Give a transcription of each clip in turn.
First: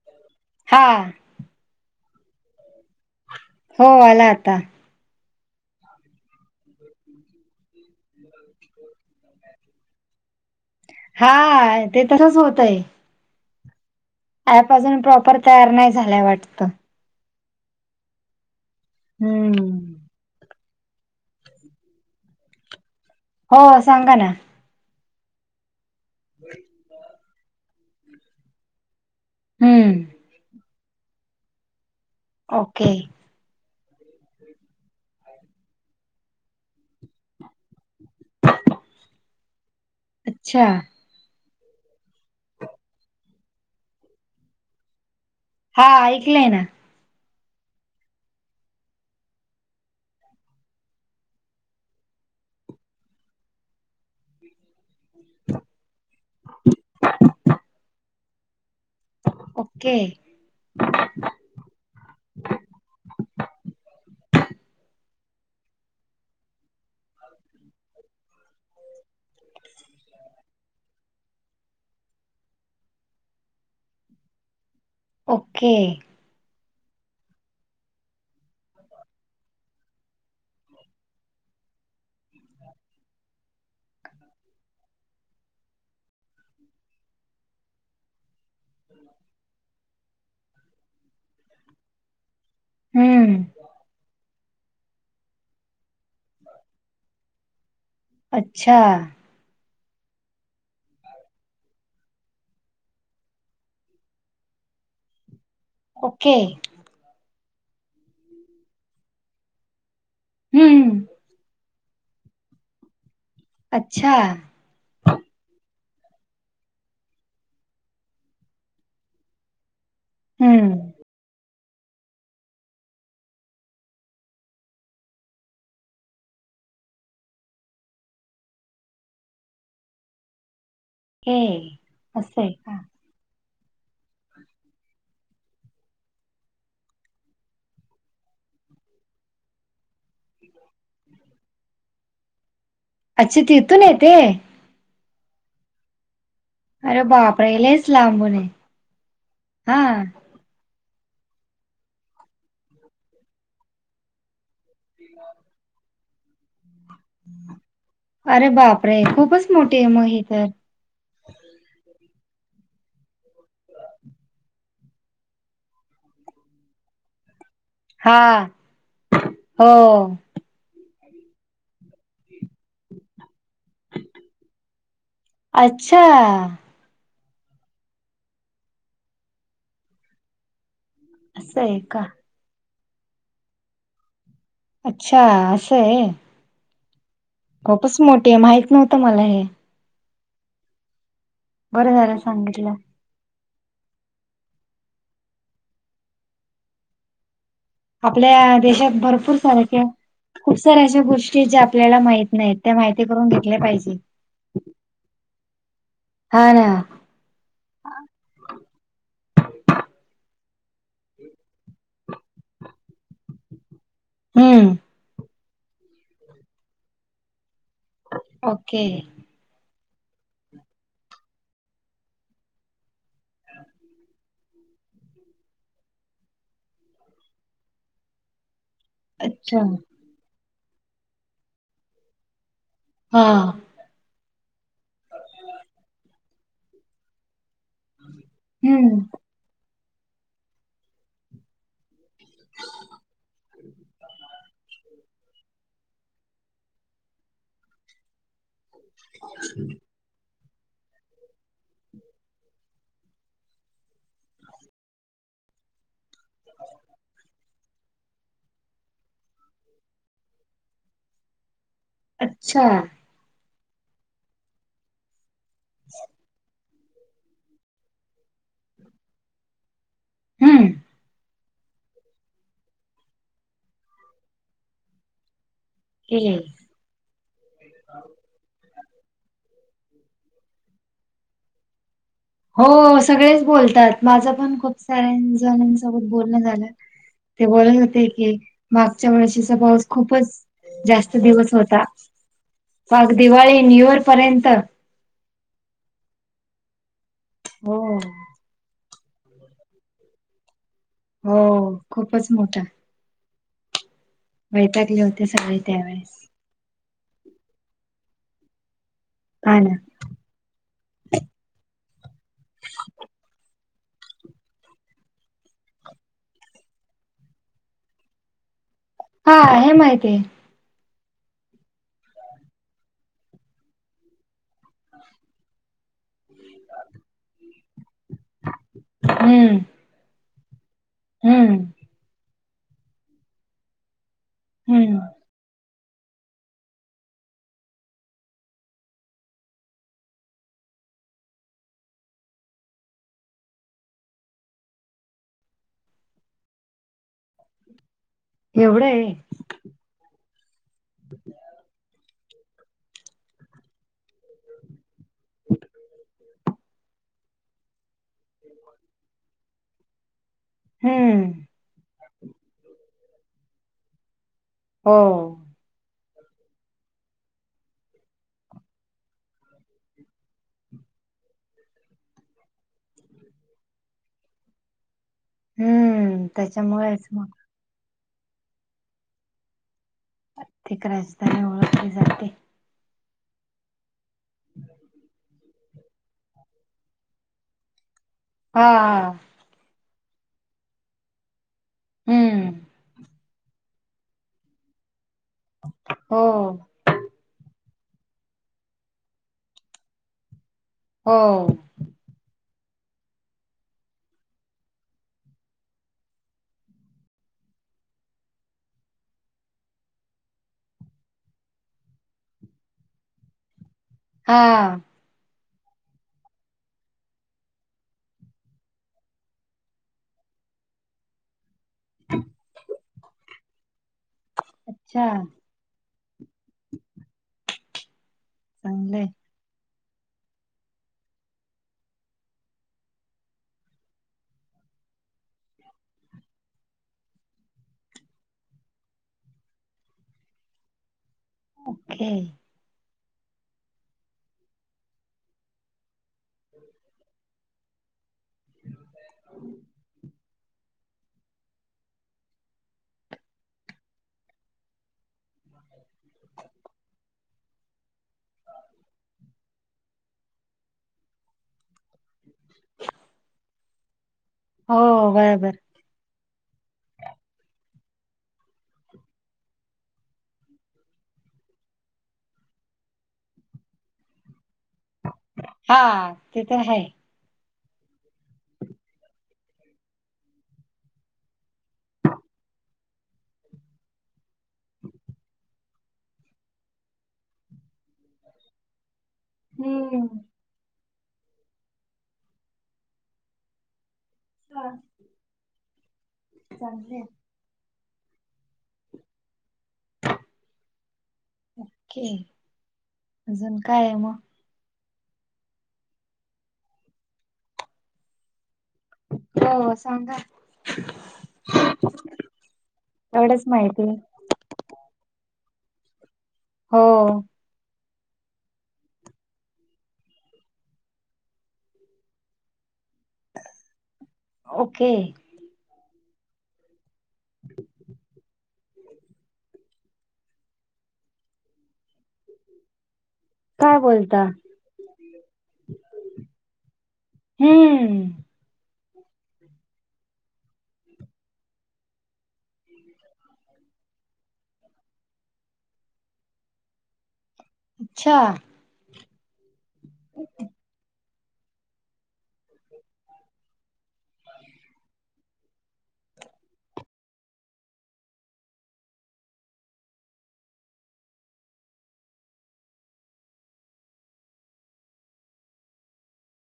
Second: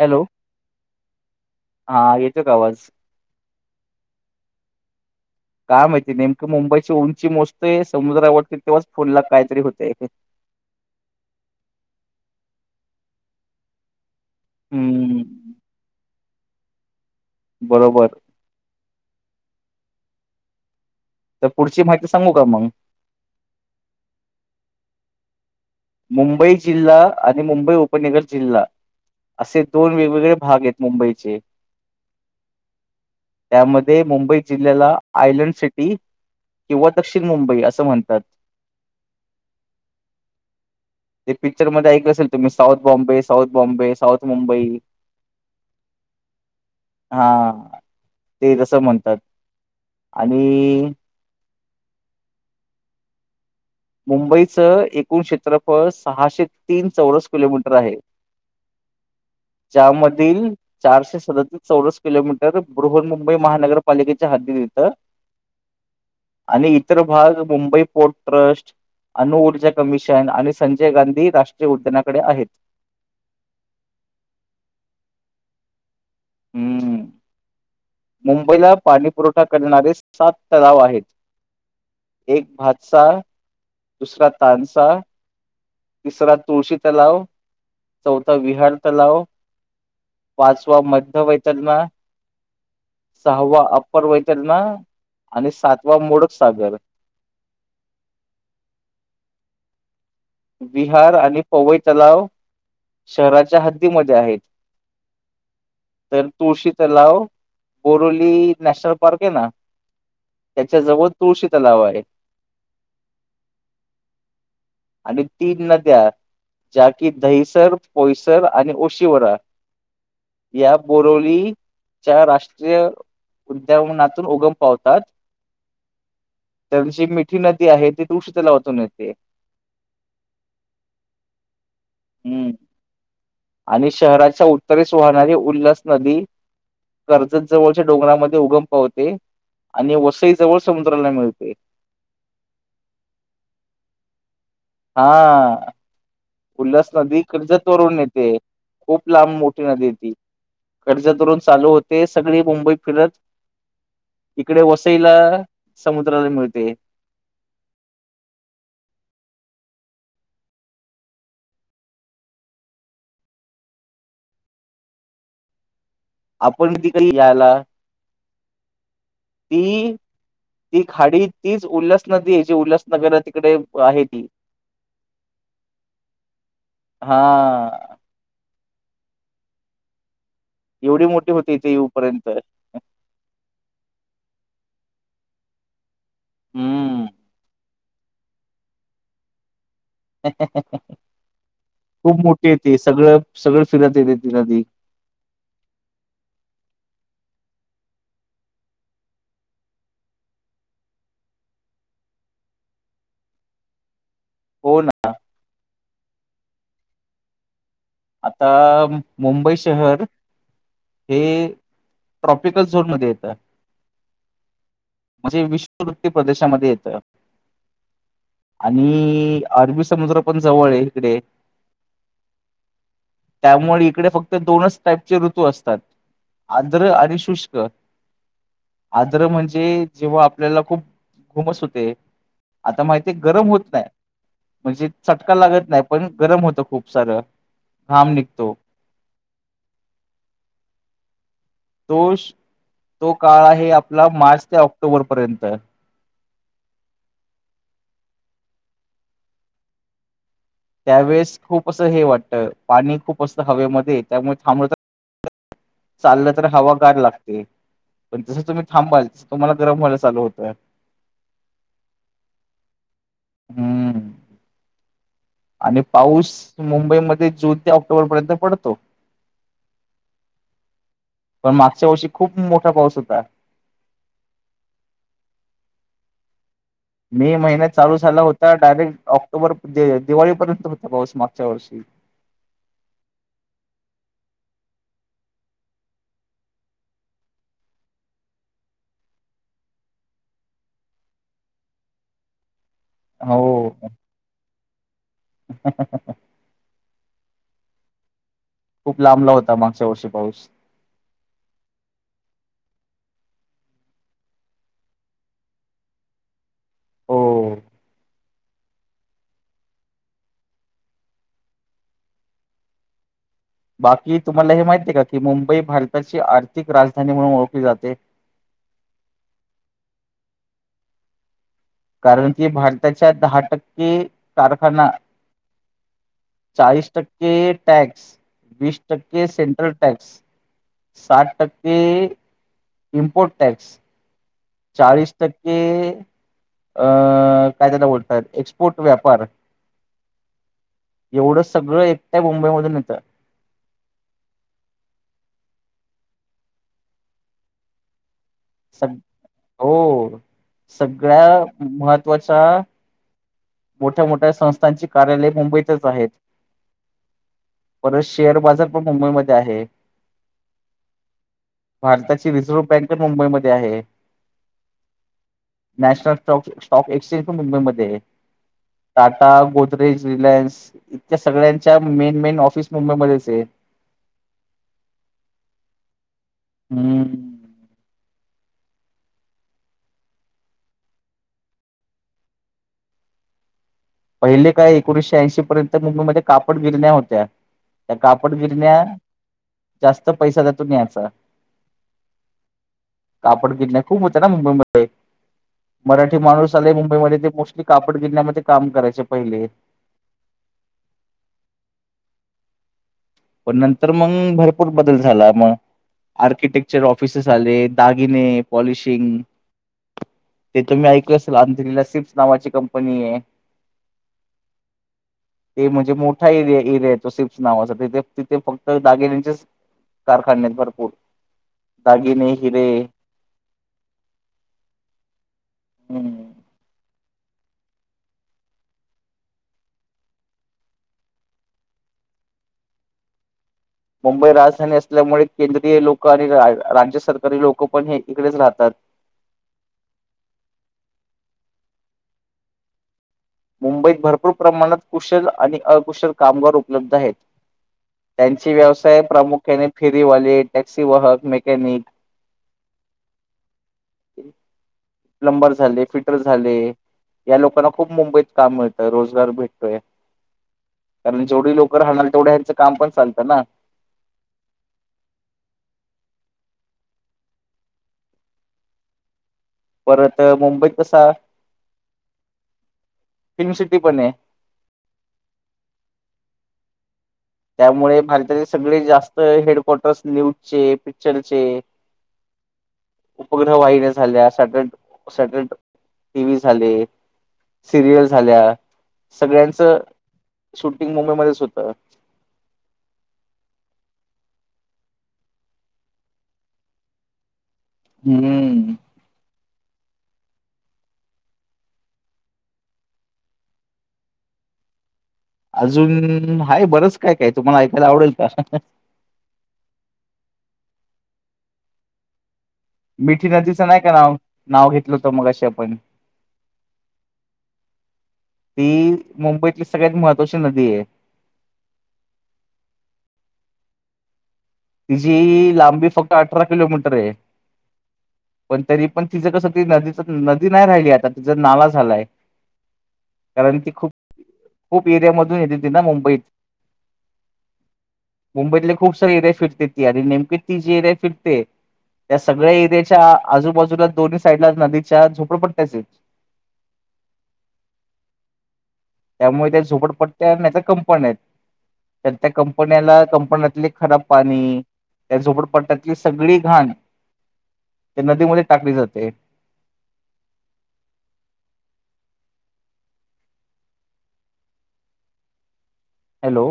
Hello हा हा येतोय का आवाज? हो आला आता [inaudible] काय माहिती नेमकं मुंबईची उंची मोस्ते समुद्रावरती तेव्हाच फोनला कायतरी होतंय. हा ते तरच होतय. ॲप अजून हम्म, प्रॉपर तयार नाय झाल्याय वाटत. बरोबर. हम्म. तर पुढची माहिती सांगू का मंग? हो सांगा ना. मुंबई जिल्हा आणि मुंबई उपनगर जिल्हा असे दोन हम्म वेगवेगळे भाग येत मुंबईचे. ओके. त्यामध्ये मुंबई जिल्ह्याला आयलंड सिटी किंवा दक्षिण मुंबई असं म्हणतात. अच्छा. ते पिक्चर मध्ये ऐकलं असेल तुम्ही south Bombay, south Bombay, south Mumbai. हा ऐकलंय ना. हा ते तसं म्हणतात आणि मुंबईचं एकूण क्षेत्रफळ सहाशे तीन चौरस किलोमीटर आहे. ओके च्यामधील चारशे सदतीस चौरस किलोमीटर बृहनमुंबई महानगरपालिकेच्या हाद्दीत येतं. आणि इतर भाग मुंबई पोर्ट ट्रस्ट अणुऊर्जा कमिशन आणि संजय गांधी राष्ट्रीय उद्यानाकडे आहेत. ओके. हम्म. मुंबईला पाणी पुरवठा करणारे सात तलाव आहेत. एक भातसा दुसरा तानसा तिसरा तुळशी तलाव चौथा विहार तलाव पाचवा मध्य वैतलमा हम्म सहावा अप्पर वैतलणा आणि सातवा मोडक सागर अच्छा विहार आणि पवई तलाव शहराच्या हद्दीमध्ये आहेत. तर ओके तुळशीच लाव बोरोली नॅशनल पार्क ये ना त्याच्या हम्म जवळ तुळशी तलाव आहे. अच्छा आणि तीन नद्या ज्या कि दहिसर, पोईसर आणि ओशिवरा हम्म या बोरोवली च्या राष्ट्रीय उद्याउनातून उगम पावतात. त्या दिशेन एक मिठी नदी आहे. ती तुळशी तलावातून येते. हे. असं हम्म. आहे का आणि शहराच्या उत्तरेस वाहणारी उल्हास नदी कर्जत जवळच्या डोंगरामध्ये, उगम पावते. आणि वसई जवळ, समुद्राला मिळते. अच्छा तिथून येते. हा. उल्हास अरे नदी बापरे कर्जत लयच वरून येते. लांबून आहे खूप लांब, मोठी हा नदीये ती. कर्जत वरून चालू होते. सगळी मुंबईत फिरत. इकडे वसईला. समुद्राला मिळते. अरे बाप रे. खूपच मोठी आहे म ही तर. हो [inaudible] आपण त काही या्यायला [unintelligible] हा. हो. ती खाडी. तीच उल्हास नदीये. जी उल्हासनगर तिकडे आहे ती. अच्छा. हा. एवढी मोठी होते. असं इथे आहे का येऊपर्यंत. अच्छा, असंये. हम्म. खूपच मोठीये. माहित नव्हतं मला हे. बरं झालं खूप मोठीये सांगितलं ती. सगळं सगळं फिरत येते ती नदी. आपल्या देशात. भरपूर सारखे खूप साऱ्या अशा गोष्टीये. ज्या आपल्याला माहित नाहीत. त्या माहिती करून घेतल्या पाहिजे. हो ना. हा ना. आता, मुंबई शहर हे ट्रॉपिकल झोन मध्ये येतं. हम्म. म्हणजे विश्ववृत्ती प्रदेशामध्ये येत. ओके आणि अरबी समुद्र पण जवळे. इकडे. त्यामुळे इकडे फक्त, दोनच टाईपचे ऋतू असतात. आंध्र आणि शुष्क. आद्र अच्छा म्हणजे, जेव्हा आपल्याला. खूप घुमस होते. आता माहिते. हा गरम होत नाही. म्हणजे चटका लागत नाही. पण गरम होतं खूप सारं. घाम निघतो. हम्म. तो, तो काळ आहे आपला, मार्च ते ऑक्टोबर पर्यंत. [unintelligible] त्यावेळेस खूप असं हे वाटत. पाणी खूप असतं हवेमध्ये. त्यामुळे थांबत चाललं. तर हवा गार लागते. जसं तुम्ही थांबाल. तसं तुम्हाला गरम व्हायला चालू होतं. अच्छा. हम्म. आणि पाऊस मुंबईमध्ये. जून ते ऑक्टोबर पर्यंत पडतो. हम्म. पण मागच्या वर्षी खूप मोठा पाऊस होता. हम्म मे महिन्यात चालू झाला होता डायरेक्ट ऑक्टोबर दिवाळीपर्यंत होता पाऊस मागच्या वर्षी हो सगळेच बोलतात माझं पण खूप साऱ्या जणांसोबत बोलणं झालं. ते बोलत होते की मागच्या वर्षीचा पाऊस खूपच जास्त दिवस होता. मग दिवाळी न्यू इयर पर्यंत ह ह ह ह ह हो. खूप लांबला होता मागच्या वर्षी पाऊस हो खूपच मोठा वैताकले होते सगळे त्यावेळेस होओ. नाही. बाकी तुम्हाला हे माहिती आहे का, की 'मुंबई भारताची आर्थिक राजधानी म्हणून ओळखली जाते'. हा हे माहितीय. कारण की भारताच्या दहा टक्के कारखाना चाळीस टक्के टॅक्स वीस टक्के हम्म सेंट्रल टॅक्स साठ हम्म टक्के इम्पोर्ट टॅक्स हम्म चाळीस टक्के अं काय त्याला बोलतात एक्सपोर्ट व्यापार एवढं सगळं एकट्या मुंबईमधून येतं. एवढं सग आहे. हो सगळ्या महत्वाच्या मोठ्या मोठ्या संस्थांची कार्यालय मुंबईतच आहेत. परत शेअर बाजार पण मुंबईमध्ये आहे. हम्म भारताची रिझर्व्ह बँक मुंबईमध्ये आहे. हो. नॅशनल स्टॉक स्टॉक एक्सचेंज पण मुंबईमध्ये आहे. टाटा, गोदरेज, रिलायन्स इतक्या सगळ्यांच्या मेन, मेन ऑफिस मुंबईमध्येच आहे. हम्म हम्म. त्याच्यामुळेच मग आर्थिक राजधानी ओळखली जाते. पहिले काय एकोणीसशे ऐंशी पर्यंत मुंबईमध्ये कापड गिरण्या होत्या. त्या कापड हा गिरण्या जास्त पैसा त्यातून मिळायचा. हम्म. कापड गिरण्या खूप होत्या ना मुंबईमध्ये, मराठी हो माणूस आले मुंबईमध्ये ते कापड गिरण्यामध्ये काम करायचे पहिले हो. पण नंतर मग भरपूर बदल झाला मग आर्किटेक्चर ऑफिसेस आले. दागिने, पॉलिशिंग ते तुम्ही ऐकले असेल, अंंतरीला स्लिप्स नावाची कंपनी आहे. हा. ते म्हणजे मोठा एरिया एरिया येतो सिप्स नावाचा तिथे तिथे फक्त दागिण्यांचेच कारखाने आहेत भरपूर दागिने, हिरे अच्छा हम्म चांगले आहे. मुंबई राजधानी असल्यामुळे केंद्रीय लोक आणि राज्य सरकारी लोक पण हे इकडेच राहतात. ओके मुंबईत भरपूर प्रमाणात कुशल आणि अकुशल कामगार उपलब्ध आहेत. त्यांचे व्यवसाय प्रामुख्याने फेरीवाले, टॅक्सी-वाहक, मेकॅनिक प्लंबर झाले, फिटर झाले, या लोकांना खूप मुंबईत काम मिळतं, रोजगार भेटतोय, कारण जेवढी लोकं राहणारी आहेत तेवढ्या चं काम पण चालतं ना? हो, बरोबर. परत मुंबईत कसं... फिल्मसिटी पण आहे. हा, तिथं आहे. त्यामुळे भारताचे सगळे जास्त हेडक्वाटर्स न्यूजचे, पिक्चरचे [inaudible] उपग्रह वाहिन्या झाल्या, सटरिट-सॅटॅरीट टी-व्ही झाले. सिरियल झाल्या, सगळ्यांचं हम्म शूटिंग मुंबईमध्येच होतं. [inaudible] चांगले आहेत. हम्म. ओके, अजून काय आहे मग? अजून.. आहे, बरंच काय काय, तुम्हाला ऐकायला आवडेल का? हो, सांगा. मिठी एवढंच नदीचं नाही माहिती का नाव? नाव घेतलं होतं मगाशी आपण. हो. ती मुंबईतली सगळ्यात महत्त्वाची नदी आहे. ओके तिची लांबी फक्त अठरा किलोमीटर आहे. [inaudible] पण तरी पण, तिचं कसं ते, नदीचं, नदी नाही राहिली आता, तिचा नाला झालाय. कारण ती काय खूप, बोलता? खूप एरिया मधून येते ती ना मुंबईत. हम्म. मुंबईतल्या खूप साऱ्या एरियात फिरते ती, आणि नेमकी ती ज्या एरियात फिरते या सगळ्या एरियाच्या आजूबाजूला दोन्ही साईडला नदीच्या झोपडपट्ट्याच आहेत. अच्छा! त्यामुळे त्या झोपडपट्ट्या आहेत, नाहीतर कंपन्या आहेत. तर त्या कंपन्याला, कंपन्यातले खराब पाणी त्या झोपडपट्ट्यातली सगळी घाण त्या नदीमध्येच टाकली जाते. हॅलो!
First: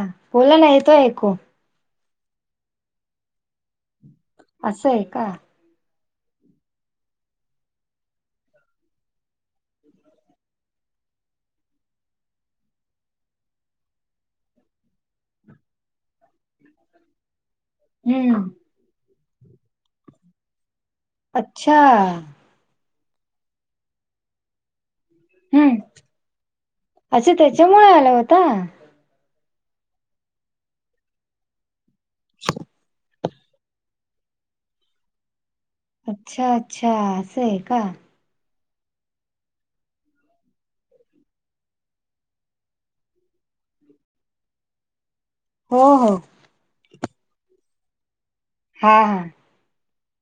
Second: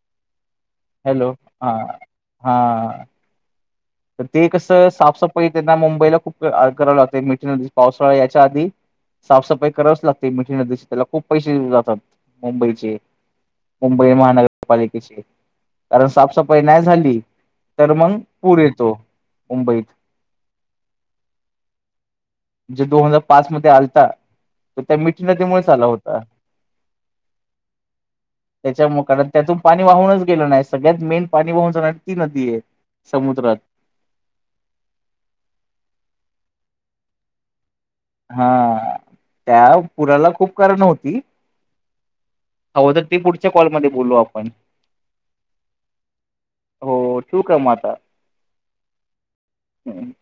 हा, बोलला नाहीत. हॅलो, हा, हा. तर ते कसं, असं आहे का? साफसफाई त्यांना मुंबईला खूप करावी लागते मिठी नदीची, पावसाळा यायच्या आधी. साफसफाई करावीच लागते मिठी नदीची, त्याला खूप पैसे जातात मुंबईचे. मुंबई महानगरपालिकेचे, कारण साफसफाई नाही झाली तर मग, हम्म पूर येतो मुंबईत. अच्छा! जे दोन हजार पाच मध्ये आलता. तो त्या मिठी नदीमुळेच हम्म आला होता, अच्छा त्याच्यामुळे आला होता. त्याच्या मुळे कारण त्यातून पाणी वाहूनच गेलं नाही, सगळ्यात मेन पाणी वाहून जाणारी ती नदी आहे, समुद्रात. अच्छा, अच्छा! असं आहे का? हा, त्या पुराला खुप कारणं होती. हवं तर, ते पुढच्या कॉलमध्ये बोलू आपण. हो, हो. हो, ठेऊ का मग आता? हा-हा. [inaudible]